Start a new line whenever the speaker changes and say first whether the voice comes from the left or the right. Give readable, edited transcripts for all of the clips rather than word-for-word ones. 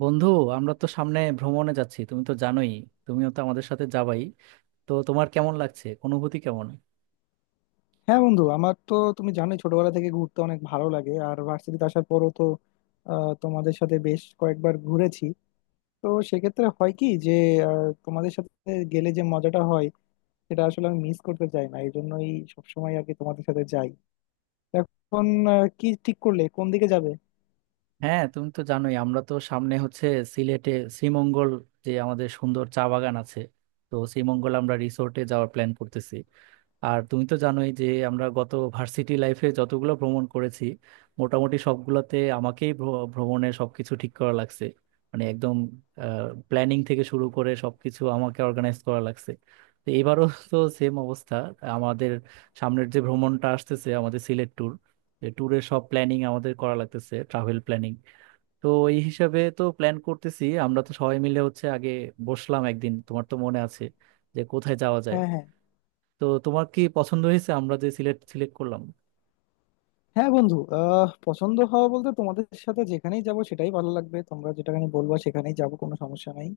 right: বন্ধু, আমরা তো সামনে ভ্রমণে যাচ্ছি, তুমি তো জানোই। তুমিও তো আমাদের সাথে যাবাই। তো তোমার কেমন লাগছে, অনুভূতি কেমন?
left: হ্যাঁ বন্ধু, আমার তো তুমি জানোই ছোটবেলা থেকে ঘুরতে অনেক ভালো লাগে। আর ভার্সিটিতে আসার পরও তো তোমাদের সাথে বেশ কয়েকবার ঘুরেছি। তো সেক্ষেত্রে হয় কি যে তোমাদের সাথে গেলে যে মজাটা হয় সেটা আসলে আমি মিস করতে চাই না, এই জন্যই সবসময় আর কি তোমাদের সাথে যাই। এখন কি ঠিক করলে কোন দিকে যাবে?
right: হ্যাঁ, তুমি তো জানোই আমরা তো সামনে হচ্ছে সিলেটে, শ্রীমঙ্গল, যে আমাদের সুন্দর চা বাগান আছে। তো শ্রীমঙ্গল আমরা রিসোর্টে যাওয়ার প্ল্যান করতেছি। আর তুমি তো জানোই যে আমরা গত ভার্সিটি লাইফে যতগুলো ভ্রমণ করেছি, মোটামুটি সবগুলোতে আমাকেই ভ্রমণের সবকিছু ঠিক করা লাগছে। মানে একদম প্ল্যানিং থেকে শুরু করে সবকিছু আমাকে অর্গানাইজ করা লাগছে। তো এবারও তো সেম অবস্থা। আমাদের সামনের যে ভ্রমণটা আসতেছে, আমাদের সিলেট ট্যুর, ট্যুরের সব প্ল্যানিং আমাদের করা লাগতেছে, ট্রাভেল প্ল্যানিং। তো এই হিসাবে তো প্ল্যান করতেছি। আমরা তো সবাই মিলে হচ্ছে আগে বসলাম একদিন, তোমার তো মনে আছে, যে কোথায় যাওয়া যায়।
left: হ্যাঁ হ্যাঁ।
right: তো তোমার কি পছন্দ হয়েছে, আমরা যে সিলেক্ট সিলেক্ট করলাম?
left: হ্যাঁ বন্ধু, পছন্দ হওয়া বলতে তোমাদের সাথে যেখানেই যাব সেটাই ভালো লাগবে, তোমরা যেটাখানে বলবা সেখানেই যাব, কোনো সমস্যা নাই।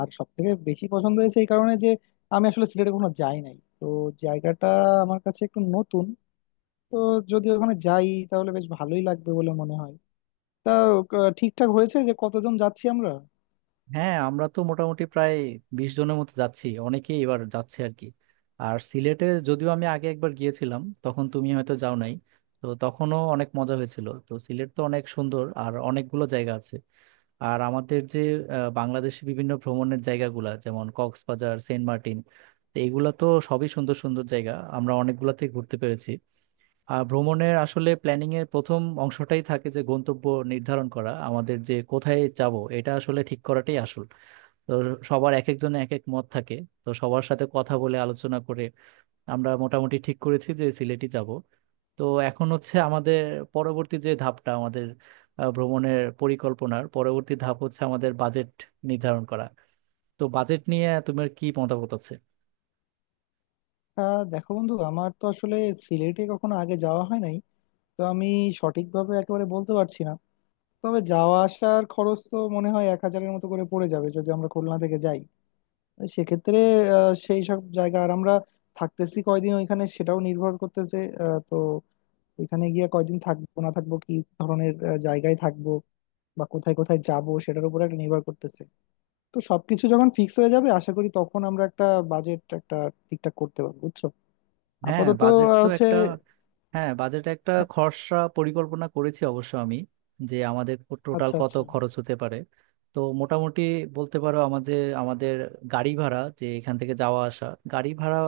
left: আর সব থেকে বেশি পছন্দ হয়েছে এই কারণে যে আমি আসলে সিলেটে কখনো যাই নাই, তো জায়গাটা আমার কাছে একটু নতুন। তো যদি ওখানে যাই তাহলে বেশ ভালোই লাগবে বলে মনে হয়। তা ঠিকঠাক হয়েছে যে কতজন যাচ্ছি আমরা?
right: হ্যাঁ, আমরা তো মোটামুটি প্রায় 20 জনের মতো যাচ্ছি, অনেকেই এবার যাচ্ছে আর কি। আর সিলেটে যদিও আমি আগে একবার গিয়েছিলাম, তখন তুমি হয়তো যাও নাই। তো তখনও অনেক মজা হয়েছিল। তো সিলেট তো অনেক সুন্দর, আর অনেকগুলো জায়গা আছে। আর আমাদের যে বাংলাদেশে বিভিন্ন ভ্রমণের জায়গাগুলা, যেমন কক্সবাজার, সেন্ট মার্টিন, তো এগুলা তো সবই সুন্দর সুন্দর জায়গা, আমরা অনেকগুলাতেই ঘুরতে পেরেছি। ভ্রমণের আসলে প্ল্যানিং এর প্রথম অংশটাই থাকে যে গন্তব্য নির্ধারণ করা, আমাদের যে কোথায় যাব এটা আসলে ঠিক করাটাই আসল। তো সবার এক একজনের এক এক মত থাকে। তো সবার সাথে কথা বলে, আলোচনা করে আমরা মোটামুটি ঠিক করেছি যে সিলেটই যাব। তো এখন হচ্ছে আমাদের পরবর্তী যে ধাপটা আমাদের, ভ্রমণের পরিকল্পনার পরবর্তী ধাপ হচ্ছে আমাদের বাজেট নির্ধারণ করা। তো বাজেট নিয়ে তোমার কি মতামত আছে?
left: দেখো বন্ধু, আমার তো আসলে সিলেটে কখনো আগে যাওয়া হয় নাই, তো আমি সঠিকভাবে একেবারে বলতে পারছি না। তবে যাওয়া আসার খরচ তো মনে হয় এক হাজারের মতো করে পড়ে যাবে যদি আমরা খুলনা থেকে যাই। সেক্ষেত্রে সেই সব জায়গা আর আমরা থাকতেছি কয়দিন ওইখানে সেটাও নির্ভর করতেছে। তো ওইখানে গিয়ে কয়দিন থাকবো না থাকবো, কি ধরনের জায়গায় থাকবো বা কোথায় কোথায় যাব সেটার উপর একটা নির্ভর করতেছে। তো সবকিছু যখন ফিক্স হয়ে যাবে আশা করি তখন আমরা একটা বাজেট একটা ঠিকঠাক করতে পারবো, বুঝছো।
right: হ্যাঁ,
left: আপাতত
right: বাজেট তো
left: হচ্ছে।
right: একটা। হ্যাঁ, বাজেট একটা
left: হ্যাঁ।
right: খরচা পরিকল্পনা করেছি অবশ্য আমি, যে আমাদের টোটাল
left: আচ্ছা
right: কত
left: আচ্ছা।
right: খরচ হতে পারে। তো মোটামুটি বলতে পারো আমাদের আমাদের গাড়ি ভাড়া, যে এখান থেকে যাওয়া আসা গাড়ি ভাড়া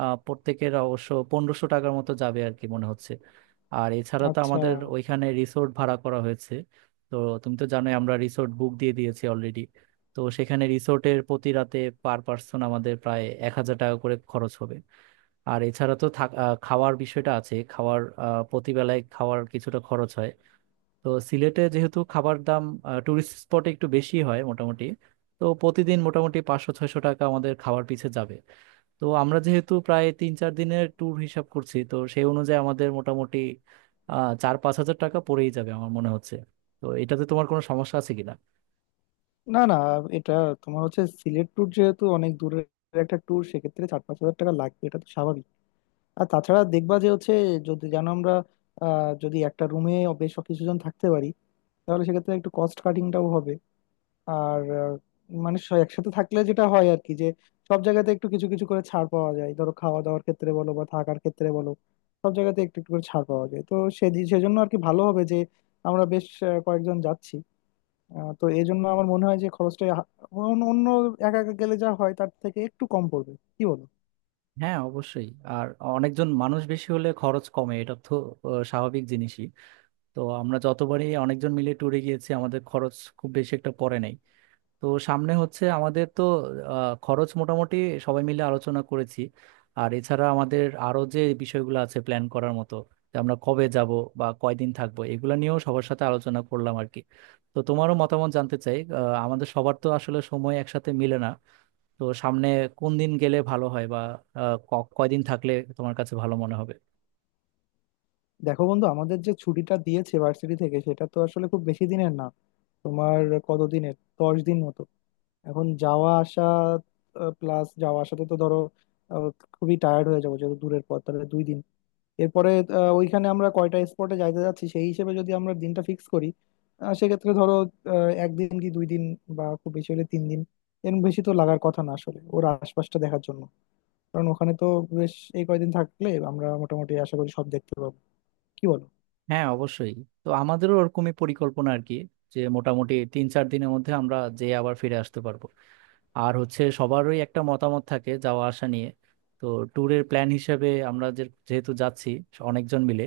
right: প্রত্যেকের অবশ্য 1500 টাকার মতো যাবে আর কি মনে হচ্ছে। আর এছাড়া তো
left: আচ্ছা।
right: আমাদের ওইখানে রিসোর্ট ভাড়া করা হয়েছে। তো তুমি তো জানোই আমরা রিসোর্ট বুক দিয়ে দিয়েছি অলরেডি। তো সেখানে রিসোর্টের প্রতি রাতে পার পার্সন আমাদের প্রায় 1000 টাকা করে খরচ হবে। আর এছাড়া তো খাওয়ার বিষয়টা আছে। খাওয়ার প্রতিবেলায় খাওয়ার কিছুটা খরচ হয়। তো সিলেটে যেহেতু খাবার দাম টুরিস্ট স্পটে একটু বেশি হয় মোটামুটি, তো প্রতিদিন মোটামুটি 500-600 টাকা আমাদের খাওয়ার পিছে যাবে। তো আমরা যেহেতু প্রায় 3-4 দিনের ট্যুর হিসাব করছি, তো সেই অনুযায়ী আমাদের মোটামুটি 4-5 হাজার টাকা পড়েই যাবে আমার মনে হচ্ছে। তো এটাতে তোমার কোনো সমস্যা আছে কিনা?
left: না না, এটা তোমার হচ্ছে সিলেট ট্যুর যেহেতু অনেক দূরের একটা ট্যুর, সেক্ষেত্রে 4-5 হাজার টাকা লাগবে এটা তো স্বাভাবিক। আর তাছাড়া দেখবা যে হচ্ছে যদি যেন আমরা যদি একটা রুমে বেশ কিছুজন থাকতে পারি তাহলে সেক্ষেত্রে একটু কস্ট কাটিংটাও হবে। আর মানে একসাথে থাকলে যেটা হয় আর কি, যে সব জায়গাতে একটু কিছু কিছু করে ছাড় পাওয়া যায়, ধরো খাওয়া দাওয়ার ক্ষেত্রে বলো বা থাকার ক্ষেত্রে বলো। সব জায়গাতে একটু একটু করে ছাড় পাওয়া যায়। তো সেজন্য আর কি ভালো হবে যে আমরা বেশ কয়েকজন যাচ্ছি। তো এই জন্য আমার মনে হয় যে খরচটা অন্য অন্য একা একা গেলে যা হয় তার থেকে একটু কম পড়বে, কি বলো?
right: হ্যাঁ, অবশ্যই। আর অনেকজন মানুষ বেশি হলে খরচ কমে, এটা তো স্বাভাবিক জিনিসই। তো আমরা যতবারই অনেকজন মিলে ট্যুরে গিয়েছি আমাদের খরচ খুব বেশি একটা পড়ে নাই। তো সামনে হচ্ছে আমাদের তো খরচ মোটামুটি সবাই মিলে আলোচনা করেছি। আর এছাড়া আমাদের আরো যে বিষয়গুলো আছে প্ল্যান করার মতো, যে আমরা কবে যাব বা কয়দিন থাকবো, এগুলো নিয়েও সবার সাথে আলোচনা করলাম আর কি। তো তোমারও মতামত জানতে চাই। আমাদের সবার তো আসলে সময় একসাথে মিলে না। তো সামনে কোন দিন গেলে ভালো হয়, বা কয়দিন থাকলে তোমার কাছে ভালো মনে হবে?
left: দেখো বন্ধু, আমাদের যে ছুটিটা দিয়েছে ভার্সিটি থেকে সেটা তো আসলে খুব বেশি দিনের না। তোমার কতদিনের, 10 দিন মতো? এখন যাওয়া আসা প্লাস যাওয়া আসাতে তো ধরো আহ, খুবই টায়ার্ড হয়ে যাবো যেহেতু দূরের পথ, তাহলে 2 দিন। এরপরে ওইখানে আমরা কয়টা স্পটে যাইতে যাচ্ছি সেই হিসেবে যদি আমরা দিনটা ফিক্স করি। সেক্ষেত্রে ধরো একদিন কি 2 দিন বা খুব বেশি হলে 3 দিন, এর বেশি তো লাগার কথা না আসলে ওর আশপাশটা দেখার জন্য। কারণ ওখানে তো বেশ এই কয়দিন থাকলে আমরা মোটামুটি আশা করি সব দেখতে পাবো, কি বলো?
right: হ্যাঁ, অবশ্যই। তো আমাদেরও ওরকমই পরিকল্পনা আর কি, যে মোটামুটি 3-4 দিনের মধ্যে আমরা যে আবার ফিরে আসতে পারবো। আর হচ্ছে সবারই একটা মতামত থাকে যাওয়া আসা নিয়ে। তো ট্যুরের প্ল্যান হিসেবে আমরা, যে যেহেতু যাচ্ছি অনেকজন মিলে,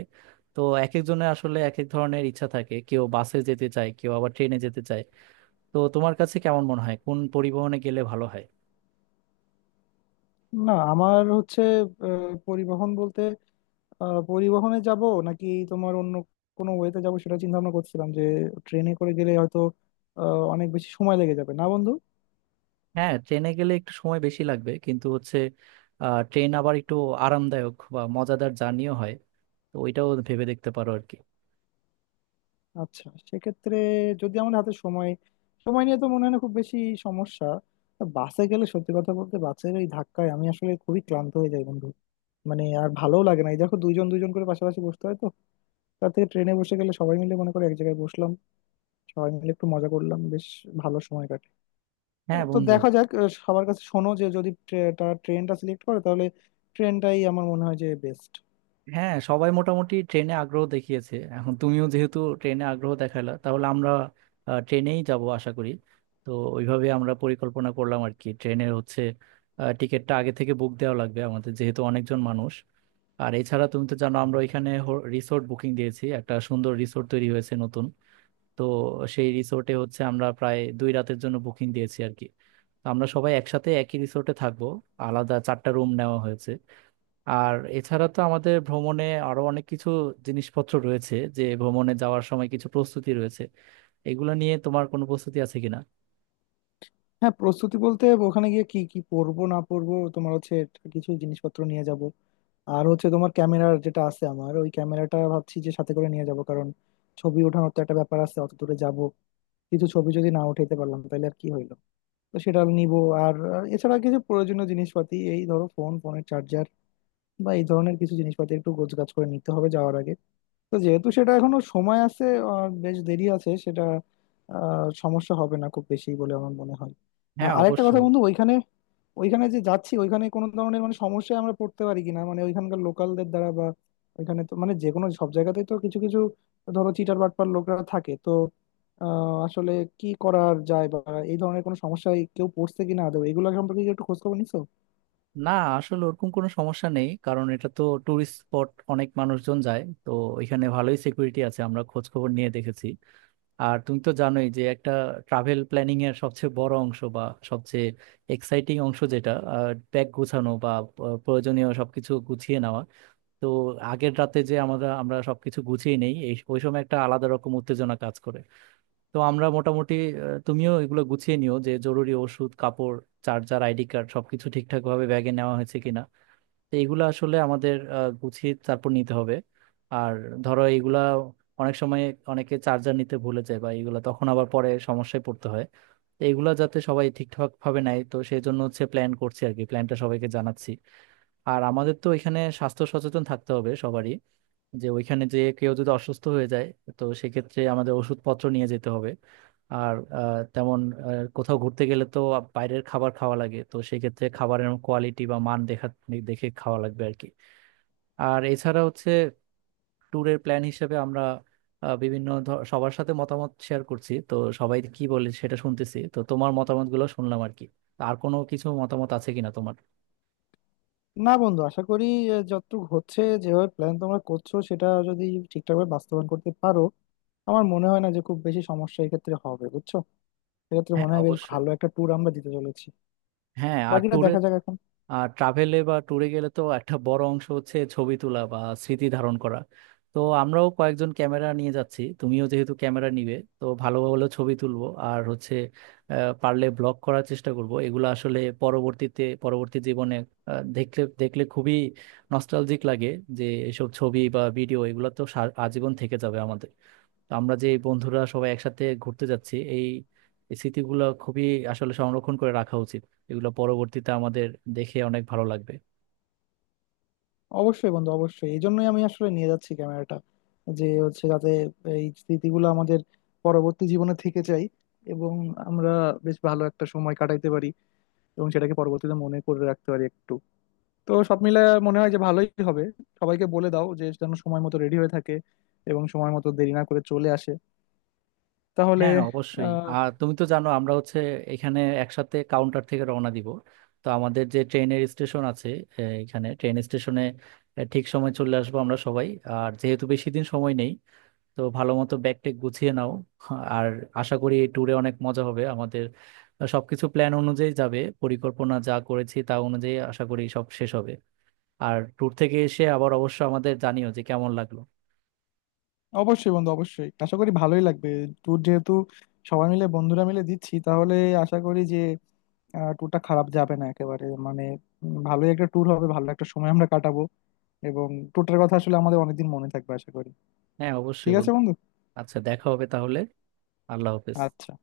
right: তো এক একজনের আসলে এক এক ধরনের ইচ্ছা থাকে, কেউ বাসে যেতে চায়, কেউ আবার ট্রেনে যেতে চায়। তো তোমার কাছে কেমন মনে হয়, কোন পরিবহনে গেলে ভালো হয়?
left: না আমার হচ্ছে পরিবহন বলতে পরিবহনে যাব নাকি তোমার অন্য কোনো ওয়েতে যাব সেটা চিন্তা ভাবনা করছিলাম, যে ট্রেনে করে গেলে হয়তো আহ, অনেক বেশি সময় লেগে যাবে না বন্ধু?
right: হ্যাঁ, ট্রেনে গেলে একটু সময় বেশি লাগবে, কিন্তু হচ্ছে ট্রেন আবার একটু আরামদায়ক বা মজাদার জার্নিও হয়। তো ওইটাও ভেবে দেখতে পারো আর কি।
left: আচ্ছা, সেক্ষেত্রে যদি আমার হাতে সময় সময় নিয়ে তো মনে হয় না খুব বেশি সমস্যা। তা বাসে গেলে সত্যি কথা বলতে বাসের এই ধাক্কায় আমি আসলে খুবই ক্লান্ত হয়ে যাই বন্ধু। মানে আর ভালোও লাগে না, এই দেখো দুইজন দুইজন করে পাশাপাশি বসতে হয় তো। তার থেকে ট্রেনে বসে গেলে সবাই মিলে মনে করে এক জায়গায় বসলাম, সবাই মিলে একটু মজা করলাম, বেশ ভালো সময় কাটে।
right: হ্যাঁ
left: তো
right: বন্ধু।
left: দেখা যাক, সবার কাছে শোনো যে যদি তারা ট্রেনটা সিলেক্ট করে তাহলে ট্রেনটাই আমার মনে হয় যে বেস্ট।
right: হ্যাঁ, সবাই মোটামুটি ট্রেনে আগ্রহ দেখিয়েছে, এখন তুমিও যেহেতু ট্রেনে আগ্রহ দেখালা, তাহলে আমরা ট্রেনেই যাব আশা করি। তো ওইভাবে আমরা পরিকল্পনা করলাম আর কি। ট্রেনের হচ্ছে টিকিটটা আগে থেকে বুক দেওয়া লাগবে, আমাদের যেহেতু অনেকজন মানুষ। আর এছাড়া তুমি তো জানো আমরা ওইখানে রিসোর্ট বুকিং দিয়েছি, একটা সুন্দর রিসোর্ট তৈরি হয়েছে নতুন। তো সেই রিসোর্টে হচ্ছে আমরা প্রায় 2 রাতের জন্য বুকিং দিয়েছি আর কি। তো আমরা সবাই একসাথে একই রিসোর্টে থাকবো, আলাদা 4টা রুম নেওয়া হয়েছে। আর এছাড়া তো আমাদের ভ্রমণে আরো অনেক কিছু জিনিসপত্র রয়েছে, যে ভ্রমণে যাওয়ার সময় কিছু প্রস্তুতি রয়েছে। এগুলো নিয়ে তোমার কোনো প্রস্তুতি আছে কিনা?
left: হ্যাঁ, প্রস্তুতি বলতে ওখানে গিয়ে কি কি পরবো না পরবো তোমার হচ্ছে কিছু জিনিসপত্র নিয়ে যাব। আর হচ্ছে তোমার ক্যামেরার যেটা আছে আমার, ওই ক্যামেরাটা ভাবছি যে সাথে করে নিয়ে যাব, কারণ ছবি ওঠানোর তো একটা ব্যাপার আছে, অত দূরে যাব কিছু ছবি যদি না উঠাইতে পারলাম তাহলে আর কি হইলো। তো সেটা নিব। আর আর এছাড়া কিছু প্রয়োজনীয় জিনিসপাতি, এই ধরো ফোন, ফোনের চার্জার বা এই ধরনের কিছু জিনিসপাতি একটু গোছগাছ করে নিতে হবে যাওয়ার আগে। তো যেহেতু সেটা এখনো সময় আছে, আর বেশ দেরি আছে সেটা, সমস্যা হবে না খুব বেশি বলে আমার মনে হয়।
right: হ্যাঁ,
left: আরেকটা কথা
right: অবশ্যই।
left: বন্ধু, ওইখানে ওইখানে যে যাচ্ছি ওইখানে কোনো ধরনের মানে সমস্যায় আমরা পড়তে পারি কিনা, মানে ওইখানকার লোকালদের দ্বারা বা। ওইখানে তো মানে যে কোনো সব জায়গাতেই তো কিছু কিছু, ধরো চিটার বাটপার লোকরা থাকে তো, আসলে কি করার যায় বা এই ধরনের কোনো সমস্যায় কেউ পড়ছে কিনা আদৌ, এগুলো সম্পর্কে কি একটু খোঁজ খবর নিছো?
right: না, আসলে ওরকম কোনো সমস্যা নেই, কারণ এটা তো টুরিস্ট স্পট, অনেক মানুষজন যায় তো। এখানে ভালোই সিকিউরিটি আছে, আমরা খোঁজ খবর নিয়ে দেখেছি। আর তুমি তো জানোই যে একটা ট্রাভেল প্ল্যানিং এর সবচেয়ে বড় অংশ, বা সবচেয়ে এক্সাইটিং অংশ যেটা, ব্যাগ গোছানো বা প্রয়োজনীয় সবকিছু গুছিয়ে নেওয়া। তো আগের রাতে যে আমরা আমরা সবকিছু গুছিয়ে নেই, এই ওই সময় একটা আলাদা রকম উত্তেজনা কাজ করে। তো আমরা মোটামুটি তুমিও এগুলো গুছিয়ে নিও, যে জরুরি ওষুধ, কাপড়, চার্জার, আইডি কার্ড সবকিছু ঠিকঠাক ভাবে ব্যাগে নেওয়া হয়েছে কিনা। তো এগুলো আসলে আমাদের গুছিয়ে তারপর নিতে হবে। আর ধরো, এগুলা অনেক সময় অনেকে চার্জার নিতে ভুলে যায়, বা এগুলা তখন আবার পরে সমস্যায় পড়তে হয়। তো এগুলা যাতে সবাই ঠিকঠাক ভাবে নেয়, তো সেই জন্য হচ্ছে প্ল্যান করছি আর কি, প্ল্যানটা সবাইকে জানাচ্ছি। আর আমাদের তো এখানে স্বাস্থ্য সচেতন থাকতে হবে সবারই, যে ওইখানে যে কেউ যদি অসুস্থ হয়ে যায়, তো সেক্ষেত্রে আমাদের ওষুধপত্র নিয়ে যেতে হবে। আর আহ, কোথাও ঘুরতে গেলে তো বাইরের খাবার খাওয়া লাগে, তো সেক্ষেত্রে খাবারের কোয়ালিটি বা মান দেখা দেখে খাওয়া লাগবে আর কি। আর এছাড়া হচ্ছে ট্যুরের প্ল্যান হিসেবে আমরা সবার সাথে মতামত শেয়ার করছি। তো সবাই কি বলে সেটা শুনতেছি, তো তোমার মতামতগুলো শুনলাম আর কি। আর কোনো কিছু মতামত আছে কিনা তোমার?
left: না বন্ধু, আশা করি যতটুকু হচ্ছে যেভাবে প্ল্যান তোমরা করছো সেটা যদি ঠিকঠাকভাবে বাস্তবায়ন করতে পারো, আমার মনে হয় না যে খুব বেশি সমস্যা এক্ষেত্রে হবে, বুঝছো। এক্ষেত্রে
right: হ্যাঁ,
left: মনে হয় বেশ
right: অবশ্যই।
left: ভালো একটা ট্যুর আমরা দিতে চলেছি।
right: হ্যাঁ, আর
left: বাকিটা
right: ট্যুরে,
left: দেখা যাক এখন।
right: আর ট্রাভেলে বা ট্যুরে গেলে তো একটা বড় অংশ হচ্ছে ছবি তোলা বা স্মৃতি ধারণ করা। তো আমরাও কয়েকজন ক্যামেরা নিয়ে যাচ্ছি, তুমিও যেহেতু ক্যামেরা নিবে, তো ভালো ভালো ছবি তুলবো। আর হচ্ছে পারলে ব্লগ করার চেষ্টা করব। এগুলো আসলে পরবর্তীতে পরবর্তী জীবনে দেখলে দেখলে খুবই নস্টালজিক লাগে, যে এসব ছবি বা ভিডিও এগুলো তো আজীবন থেকে যাবে আমাদের। তো আমরা যে বন্ধুরা সবাই একসাথে ঘুরতে যাচ্ছি, এই এই স্মৃতিগুলো খুবই আসলে সংরক্ষণ করে রাখা উচিত। এগুলো পরবর্তীতে আমাদের দেখে অনেক ভালো লাগবে।
left: অবশ্যই বন্ধু, অবশ্যই, এই জন্যই আমি আসলে নিয়ে যাচ্ছি ক্যামেরাটা, যে হচ্ছে যাতে এই স্মৃতিগুলো আমাদের পরবর্তী জীবনে থেকে যায়, এবং আমরা বেশ ভালো একটা সময় কাটাইতে পারি এবং সেটাকে পরবর্তীতে মনে করে রাখতে পারি একটু। তো সব মিলে মনে হয় যে ভালোই হবে। সবাইকে বলে দাও যে যেন সময় মতো রেডি হয়ে থাকে এবং সময় মতো দেরি না করে চলে আসে তাহলে।
right: হ্যাঁ, অবশ্যই।
left: আহ
right: আর তুমি তো জানো আমরা হচ্ছে এখানে একসাথে কাউন্টার থেকে রওনা দিব। তো আমাদের যে ট্রেনের স্টেশন আছে, এখানে ট্রেন স্টেশনে ঠিক সময় চলে আসবো আমরা সবাই। আর যেহেতু বেশি দিন সময় নেই, তো ভালো মতো ব্যাগ ট্যাগ গুছিয়ে নাও। আর আশা করি এই ট্যুরে অনেক মজা হবে আমাদের, সবকিছু প্ল্যান অনুযায়ী যাবে, পরিকল্পনা যা করেছি তা অনুযায়ী আশা করি সব শেষ হবে। আর ট্যুর থেকে এসে আবার অবশ্য আমাদের জানিও যে কেমন লাগলো।
left: অবশ্যই বন্ধু, অবশ্যই, আশা করি ভালোই লাগবে। ট্যুর যেহেতু সবাই মিলে বন্ধুরা মিলে দিচ্ছি তাহলে আশা করি যে ট্যুরটা খারাপ যাবে না একেবারে। মানে ভালোই একটা ট্যুর হবে, ভালো একটা সময় আমরা কাটাবো এবং ট্যুরটার কথা আসলে আমাদের অনেকদিন মনে থাকবে আশা করি।
right: হ্যাঁ,
left: ঠিক
right: অবশ্যই
left: আছে
right: বন্ধু।
left: বন্ধু।
right: আচ্ছা, দেখা হবে তাহলে। আল্লাহ হাফেজ।
left: আচ্ছা।